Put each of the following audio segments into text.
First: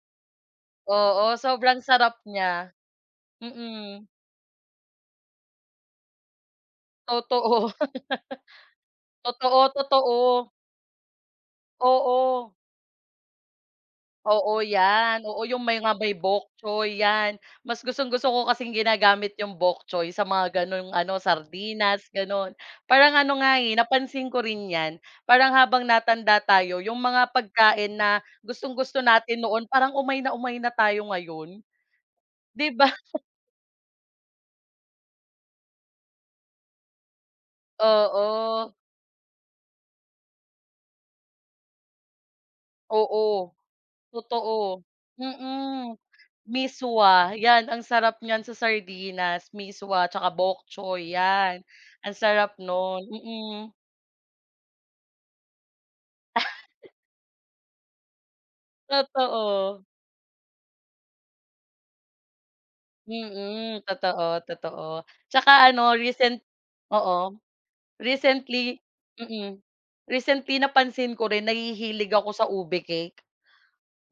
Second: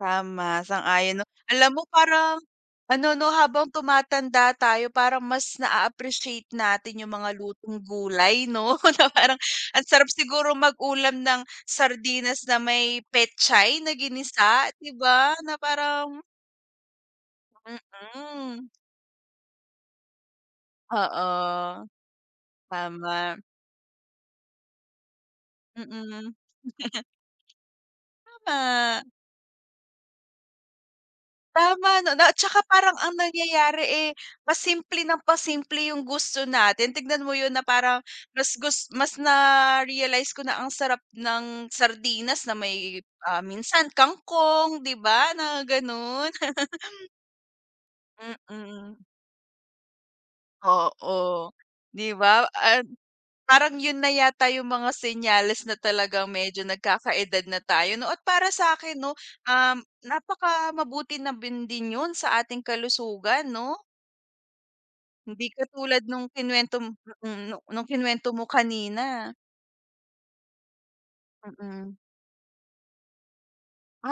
Tama, sang-ayon no, Oo alam sobrang mo sarap parang niya, ano no habang mm. tumatanda tayo parang mas na-a-appreciate natin 'yung mga Totoo. lutong gulay no, kumbaga parang Totoo, ang sarap totoo. siguro mag-ulam ng sardinas Oo. na may petchay na Oo ginisa di yan, ba, oo na ,yung may nga may parang bok choy yan, mas gustong-gusto ko Mm. kasing ginagamit yung bok choy sa mga ganung ano, Oo. sardinas ganun. Parang Tama. ano nga eh napansin ko rin yan parang habang Mm. natanda tayo, 'yung mga pagkain na Tama. gustong-gusto natin noon, parang umay na umay na tayo ngayon. Tama no, na at saka 'Di ba? parang ang nangyayari eh pasimple nang pasimple 'yung gusto natin, tignan mo 'yun na parang mas Oo. gus mas na-realize ko na ang sarap ng sardinas na may, ah, Oo, minsan totoo, kangkong, di ba na mm, ganun. miswa 'yan ang sarap niyan sa Mm. sardinas, miswa at saka bok choy Oo, 'yan, di ang ba sarap at no'n, mm. parang 'yun na yata 'yung mga senyales na talagang medyo nagkakaedad na tayo no, at para sa akin 'no, um, Totoo. napaka mabuti na bin din 'yun sa ating kalusugan no? Mm, totoo, totoo, at Hindi saka ano katulad nung recent kinuwento mo oo mm nung kinuwento mo recently kanina. mm, recently napansin ko rin Mm. nahihilig ako sa ube cake.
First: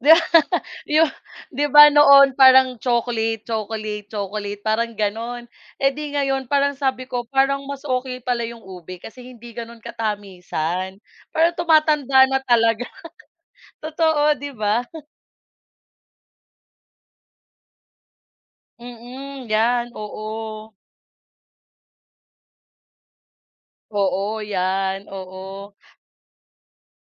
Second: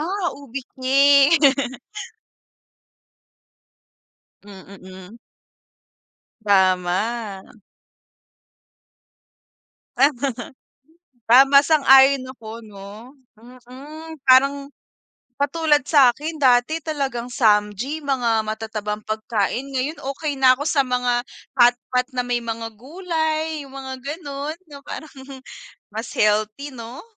'Di ube ba cake. di ba noon parang chocolate, chocolate, Hmm, chocolate, parang mm. ganun eh di ngayon parang sabi ko Tama. parang mas okey pala 'yung ube kasi hindi ganun Ah katamisan, parang Tama sang-ayon tumatanda na ako talaga no, mm, totoo 'di parang ba? katulad sakin dati talagang samgy mga matatabang Mm, pagkain, yan, ngayon okey na ako oo. sa mga hotpot na may mga gulay 'yung mga Oo, ganun, na yan, parang oo. mas healthy no?